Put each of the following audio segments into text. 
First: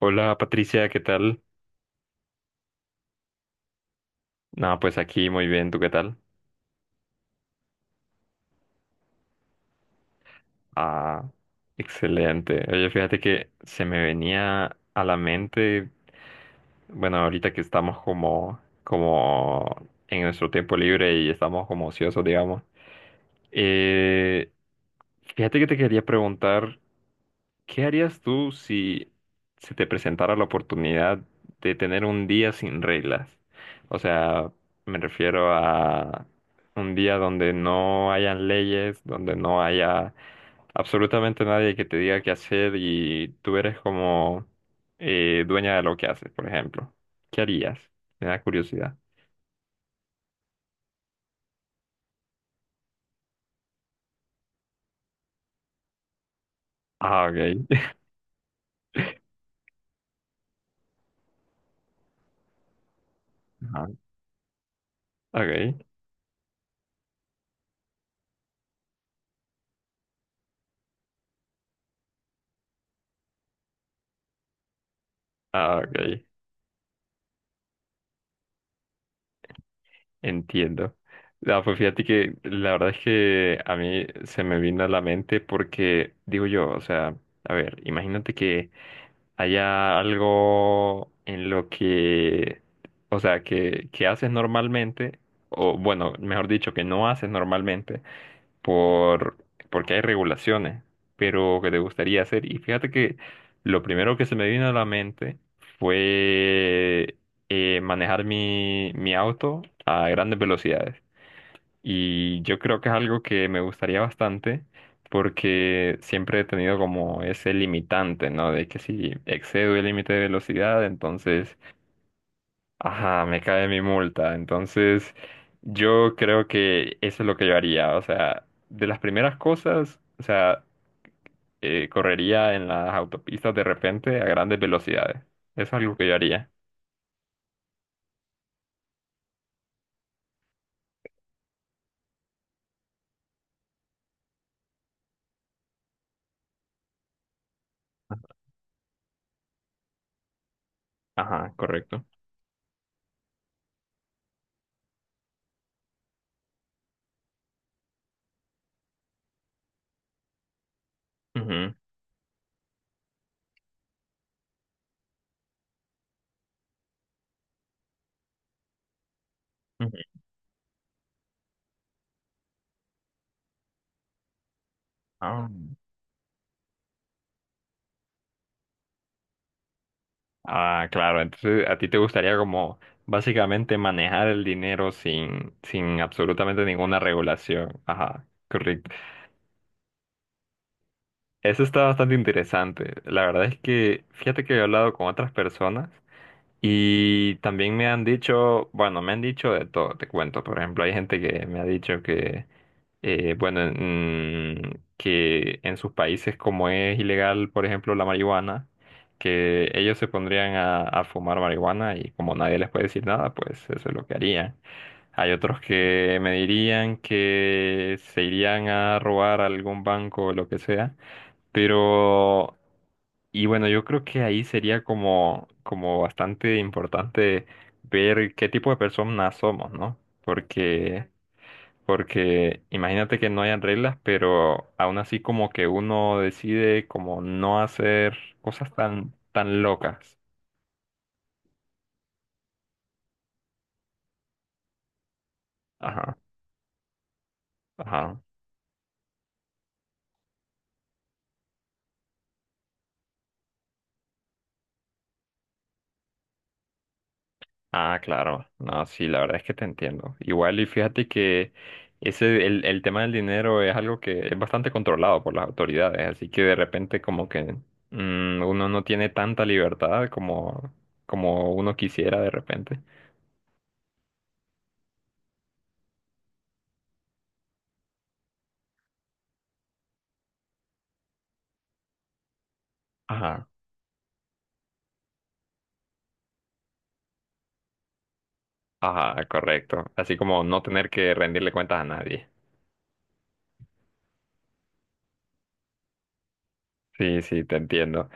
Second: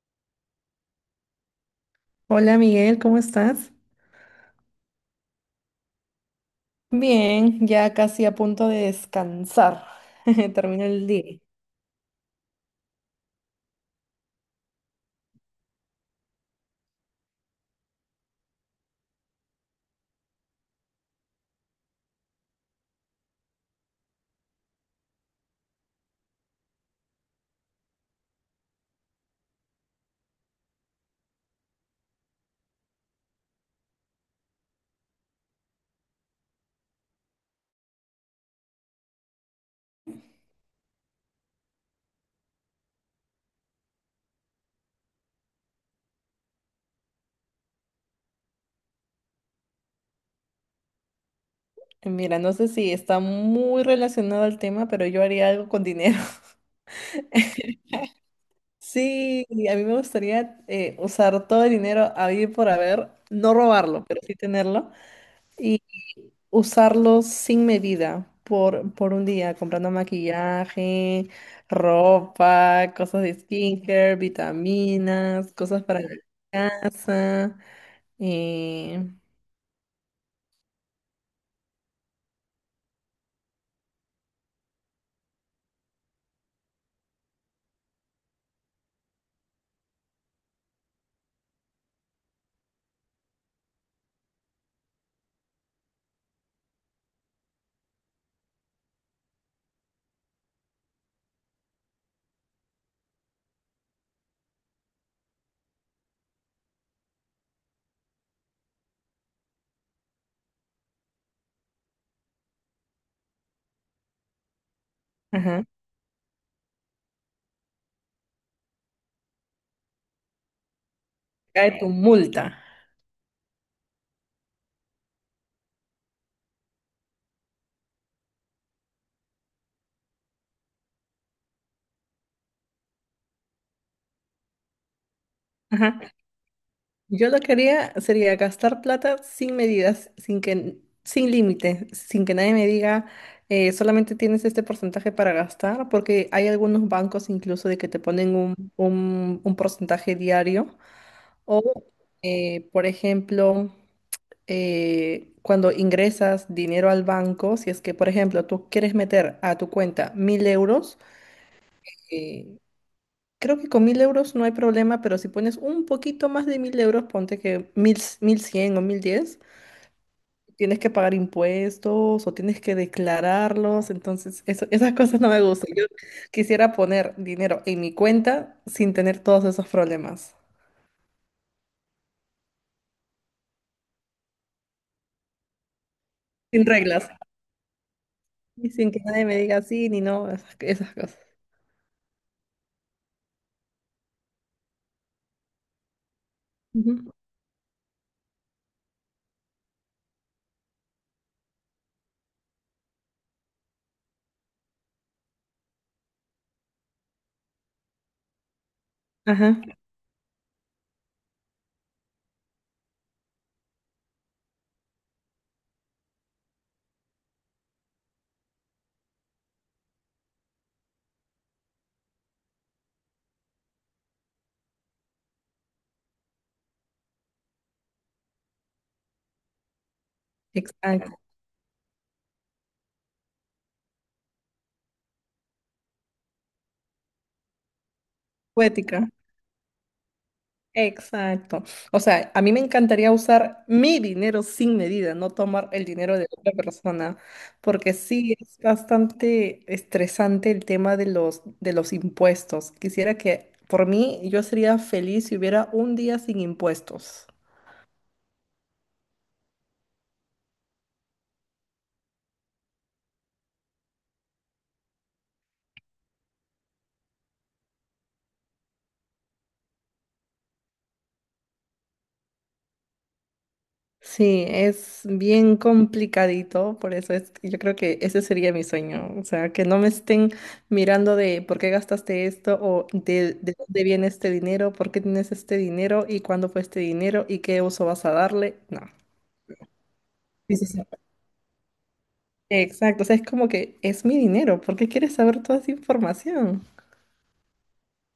Hola Patricia, ¿qué tal? Hola Miguel, ¿cómo estás? No, pues aquí muy bien, ¿tú qué tal? Bien, ya casi a punto de descansar. Termino el Ah, día. excelente. Oye, fíjate que se me venía a la mente, bueno, ahorita que estamos como en nuestro tiempo libre y estamos como ociosos, digamos. Eh, fíjate que te quería preguntar. ¿Qué harías tú si se te presentara la oportunidad de tener un día sin reglas? O sea, me refiero a un día donde no hayan leyes, donde no haya absolutamente nadie que te diga qué hacer y tú eres como dueña de lo que haces, por ejemplo. ¿Qué harías? Me da curiosidad. Mira, no sé si está muy relacionado al tema, pero yo haría algo con dinero. Ah, ok. Sí, y a mí me gustaría usar todo el dinero habido y por haber, no Ajá. robarlo, pero sí tenerlo, Ok. y usarlo sin medida por un día, comprando maquillaje, ropa, cosas de skincare, vitaminas, Ah, cosas para la ok. casa. eh, Entiendo. No, pues fíjate que la verdad es que a mí se me vino a la mente porque digo yo, o sea, a ver, imagínate que haya algo en lo que, o sea, que haces normalmente, o bueno, mejor dicho, que no haces normalmente, por, porque hay regulaciones, pero que te gustaría hacer. Y fíjate que lo primero que se me vino a la mente fue manejar mi auto a grandes velocidades. Y yo creo que es algo que me gustaría bastante ajá, porque siempre he tenido como ese limitante, ¿no? De que si excedo el límite de velocidad, entonces. cae tu multa. Ajá, me cae mi multa. Entonces, yo creo que eso es lo que yo haría. O sea, de las primeras cosas, o sea, correría en las autopistas de repente a grandes velocidades. Eso es algo Ajá. que yo haría. Yo lo que haría sería gastar plata sin medidas, sin límite, sin que nadie me diga, solamente tienes este porcentaje para gastar, porque hay algunos bancos incluso de que te ponen un porcentaje diario. Ajá, O, correcto. Por ejemplo, cuando ingresas dinero al banco, si es que, por ejemplo, tú quieres meter a tu cuenta 1.000 euros. Ujú, eh, Creo que con 1.000 euros no hay problema, pero si pones un poquito más de 1.000 euros, ponte que 1.100 o 1.010, ujú. tienes que pagar impuestos o tienes que declararlos. Entonces, esas cosas no me Ah, gustan. Yo quisiera poner dinero en mi cuenta sin tener todos esos problemas, ah, claro. Entonces, a ti te gustaría como básicamente manejar el dinero sin absolutamente sin ninguna reglas regulación. Ajá, y correcto. sin que nadie me diga sí ni no, esas, esas cosas. Eso está bastante interesante. La verdad es que, fíjate que he hablado con otras personas. Ujú. Y también me han dicho, bueno, me han dicho de todo, te cuento. Por ejemplo, hay gente que me ha dicho que, bueno, que en sus países como es ilegal, por ejemplo, la marihuana, Ajá, que ellos se pondrían a fumar marihuana y como nadie les puede decir nada, pues eso es lo que harían. Hay otros que me dirían que se irían a robar a algún banco o lo que sea pero, y bueno, yo creo que ahí sería como, bastante importante ver qué tipo de personas somos, ¿no? Porque, exacto. porque imagínate que no hayan reglas, pero aún así como que uno decide como no hacer cosas Poética. tan locas. Exacto. O sea, a mí me encantaría usar mi dinero sin medida, no tomar el Ajá, dinero de otra persona, porque ajá. sí es bastante estresante el tema de los impuestos. Quisiera que, por mí, yo sería feliz si hubiera un día sin impuestos. Ah, claro. No, sí, la verdad es que te entiendo. Igual, y fíjate que el tema del dinero es algo que es bastante controlado por las autoridades, así que de repente como que uno no tiene tanta libertad como uno quisiera de repente. Sí, es bien complicadito, por eso es, yo creo que ese sería mi sueño, o sea, que no me estén mirando de por qué gastaste esto o de, Ajá. de dónde viene este dinero, por qué tienes este dinero y cuándo fue este dinero y qué uso vas a darle, no. Ajá, correcto. Así como Sí, no sí, sí. tener que rendirle cuentas a nadie. Exacto, o sea, es como que es mi dinero, ¿por qué quieres saber toda esa información? Sí, sí, te entiendo.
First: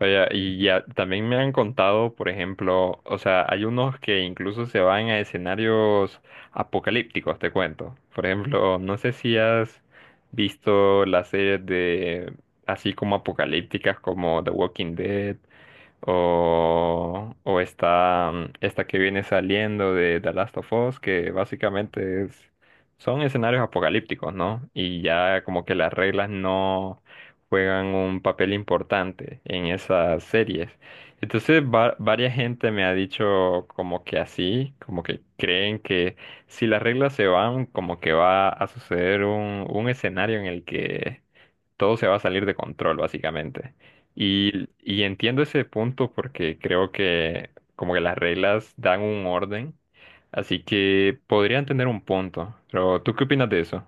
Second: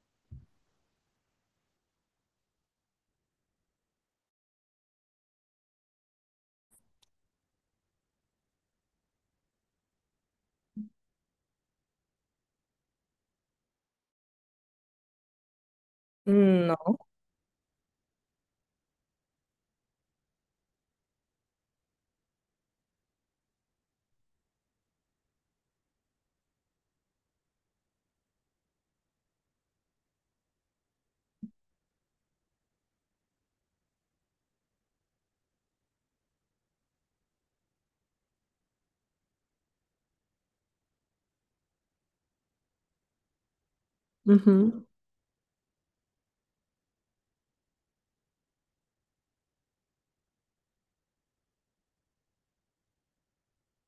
Oye, y ya también me han contado, por ejemplo, o sea, hay unos que incluso se van a escenarios apocalípticos, te cuento. Por ejemplo, no sé si has visto las series de así como apocalípticas como The Walking Dead Mm, no. o está esta que viene saliendo de The Last of Us, que básicamente son escenarios apocalípticos, ¿no? Y ya como que las reglas no juegan un papel importante en esas series. Entonces, varias gente me ha dicho como que así, como que creen que si las reglas se van, como que va a suceder un escenario en el que todo se va a salir de control, básicamente. Y, Ujú. y entiendo ese punto porque creo que como que las reglas dan un orden, así que podrían tener un punto. Pero ¿tú qué opinas de eso?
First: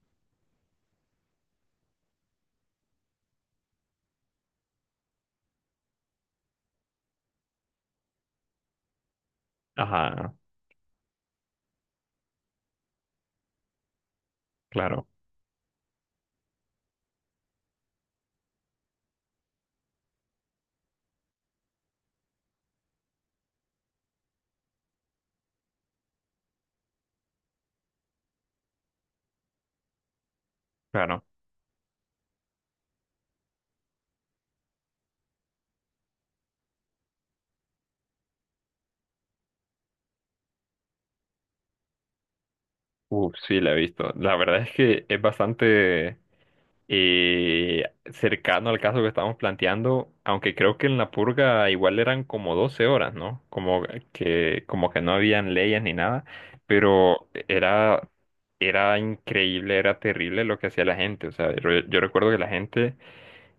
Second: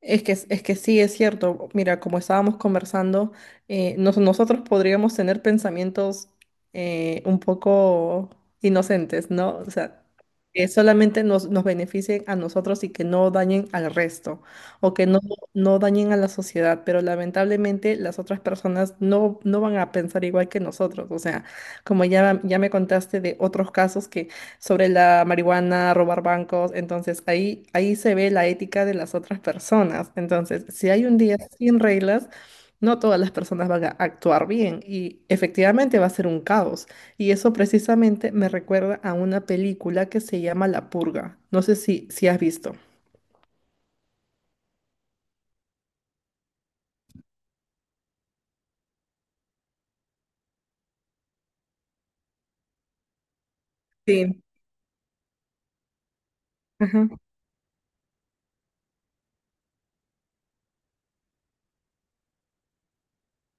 Es que sí, es cierto. Mira, como estábamos conversando, nosotros podríamos tener pensamientos un poco inocentes, ¿no? O sea, Ajá, que solamente nos beneficien a nosotros y que no dañen al resto o que claro, no, no dañen a la sociedad, pero lamentablemente las otras personas no, no van a pensar igual que nosotros. O sea, como ya me contaste de otros casos sobre la marihuana, robar bancos. Entonces ahí se ve la ética de las otras personas. Entonces, si hay un claro. día sin reglas, no todas las personas van a actuar bien y efectivamente va a ser un caos. Y eso precisamente me recuerda a una película que se llama La Purga. No sé si has visto. Uf, sí, la he visto. La verdad es que es bastante eh, cercano al caso que estamos planteando, aunque creo que en la purga igual eran como 12 horas, ¿no? Como Sí. que, como que no habían leyes ni nada, Ajá, pero era, increíble, era terrible lo que hacía la gente. O sea, yo recuerdo que la gente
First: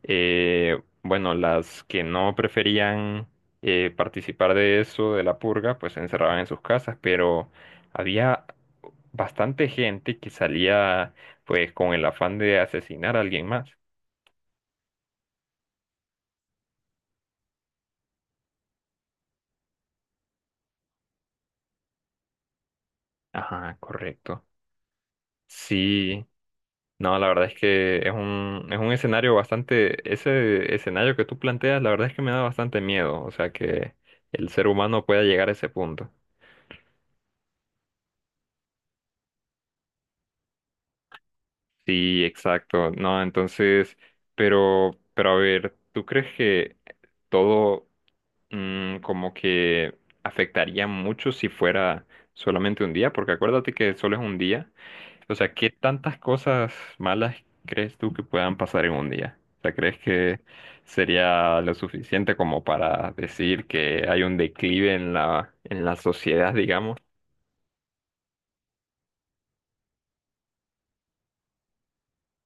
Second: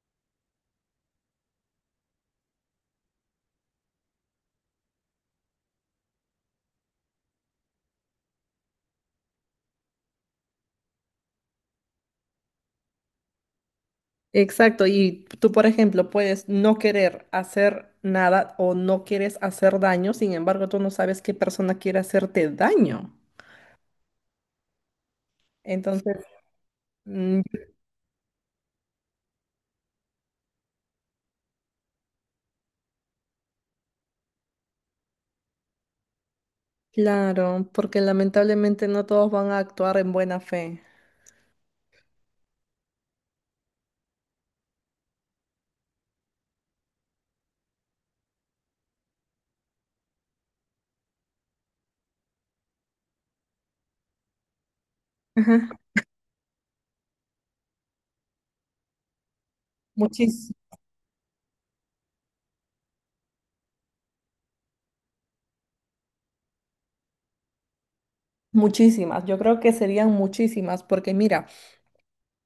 bueno, las que no preferían participar de eso, de la purga, pues se encerraban en sus casas, pero había bastante gente que salía pues con el afán de asesinar a alguien más. exacto, y tú, por ejemplo, puedes no querer hacer nada o no quieres hacer daño, sin embargo, tú no sabes qué persona quiere hacerte daño. Ajá, correcto. Entonces, Sí, no, la mm, verdad es que es un escenario bastante, ese escenario que tú planteas, la verdad es que me da bastante miedo, o sea que el ser humano pueda llegar a ese punto. claro, porque lamentablemente no todos van a actuar en buena fe. Sí, exacto. No, entonces, pero a ver, ¿tú crees que todo como que afectaría mucho si fuera solamente un día? Porque acuérdate que solo es un día. O sea, ¿qué Ajá. tantas cosas malas crees tú que puedan pasar en un día? O sea, ¿crees que Muchis- sería lo suficiente como para decir que hay un declive en la sociedad, digamos? muchísimas, yo creo que serían muchísimas, porque mira,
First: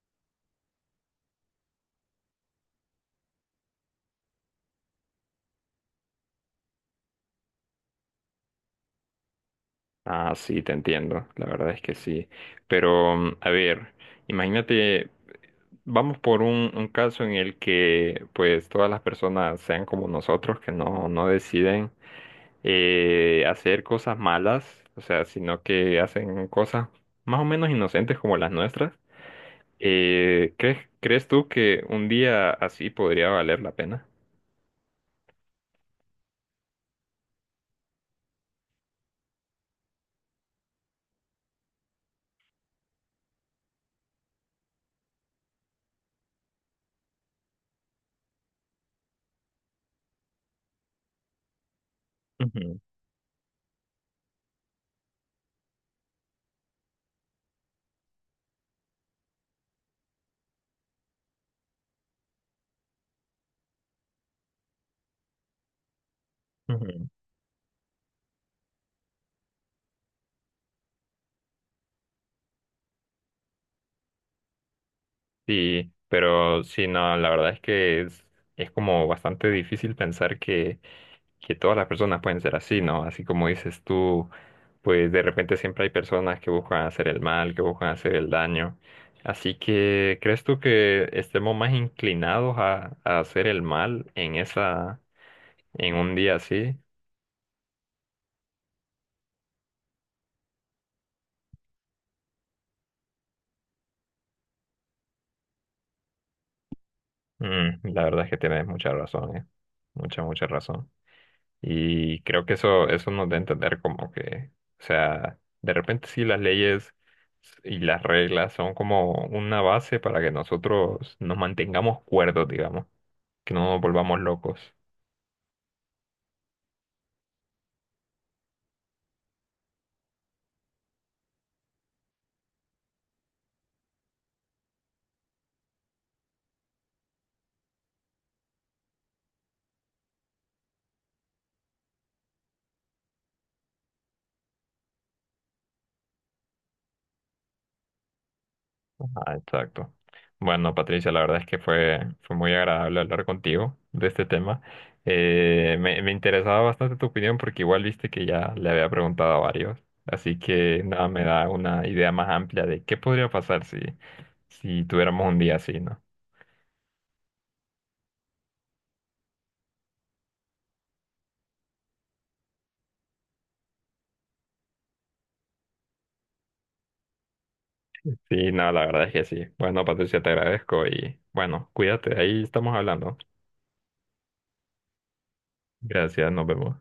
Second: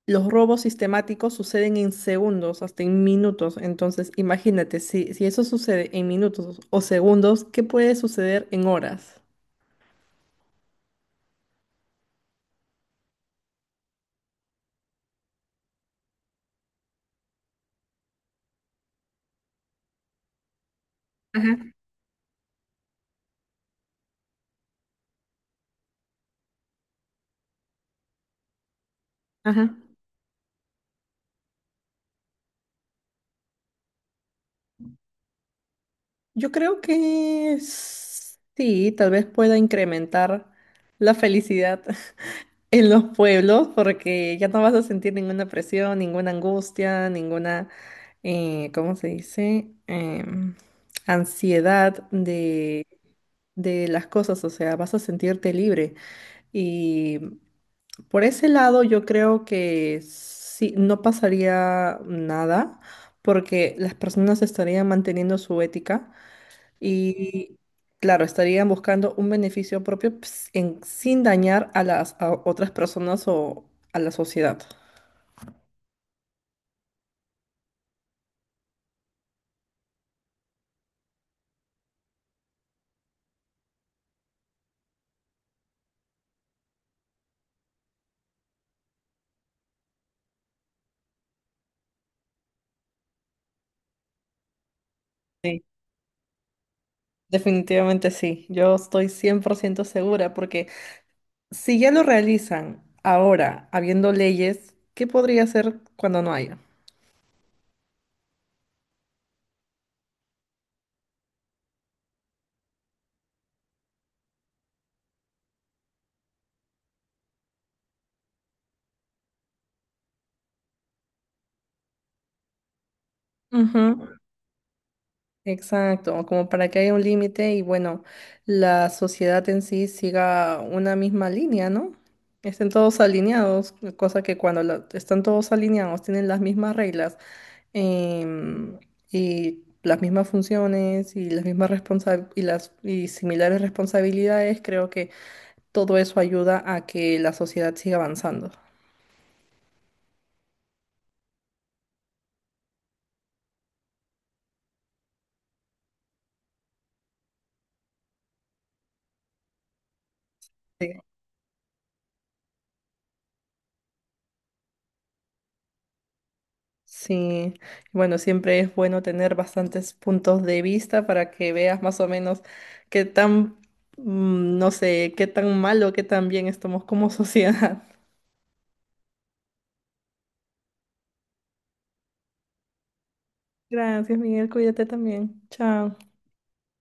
los robos sistemáticos suceden en segundos, hasta en minutos. Entonces, imagínate, si eso sucede en minutos o segundos, ¿qué puede suceder en horas? Ah, sí, te entiendo, la verdad es que sí. Pero, a ver, imagínate, vamos por un caso en el que pues todas las personas sean como nosotros, que no Ajá, deciden hacer cosas malas, o sea, sino que hacen cosas más o menos inocentes como las nuestras. ajá. ¿Crees tú que un día así podría valer la pena? Yo creo que sí, tal vez pueda incrementar la felicidad en los pueblos porque ya no vas a sentir ninguna presión, ninguna angustia, ninguna, ¿cómo se dice? Ansiedad Ujú, de las cosas, o sea, vas a sentirte libre. Y por ese lado yo creo que sí, no pasaría nada porque las personas estarían manteniendo su ética. ujú. Y claro, estarían buscando un beneficio propio ps, sin dañar a las a otras personas o a la sociedad. Sí, pero sí, no, la verdad es que es como bastante difícil pensar que todas las personas pueden ser así, ¿no? Así como dices tú, pues de repente siempre hay personas que buscan hacer el mal, que buscan hacer el daño. Así que, ¿crees tú que estemos más inclinados a hacer el mal en esa, Sí, en un día así? definitivamente sí. Yo estoy 100% segura porque si ya lo realizan ahora, habiendo leyes, ¿qué podría hacer cuando no haya? La verdad es que tienes mucha razón, ¿eh? Mucha, mucha razón. Y creo que eso nos da a entender como que, o sea, de repente sí las leyes y las reglas son como una base para que nosotros nos mantengamos cuerdos, digamos, que no nos Ujú. volvamos locos. Exacto, como para que haya un límite y bueno, la sociedad en sí siga una misma línea, ¿no? Estén todos alineados, cosa que cuando están todos alineados tienen las mismas reglas, em, y las mismas funciones y las mismas y similares responsabilidades, creo que todo eso ayuda a que la sociedad siga avanzando. Ah, exacto. Bueno, Patricia, la verdad es que fue muy agradable hablar contigo de este tema. Me interesaba bastante tu opinión porque igual viste que ya le había preguntado a varios. Así que Sí. nada, me da una idea más amplia de qué podría pasar si tuviéramos un día así, ¿no? Sí, bueno, siempre es bueno tener bastantes puntos de vista para que veas más o menos qué tan, no sé, qué tan malo, qué tan bien estamos como sociedad. Sí, no, la verdad es que sí. Bueno, Patricia, te agradezco y bueno, cuídate, ahí estamos hablando. Gracias, Miguel, cuídate también. Chao. Gracias, nos vemos.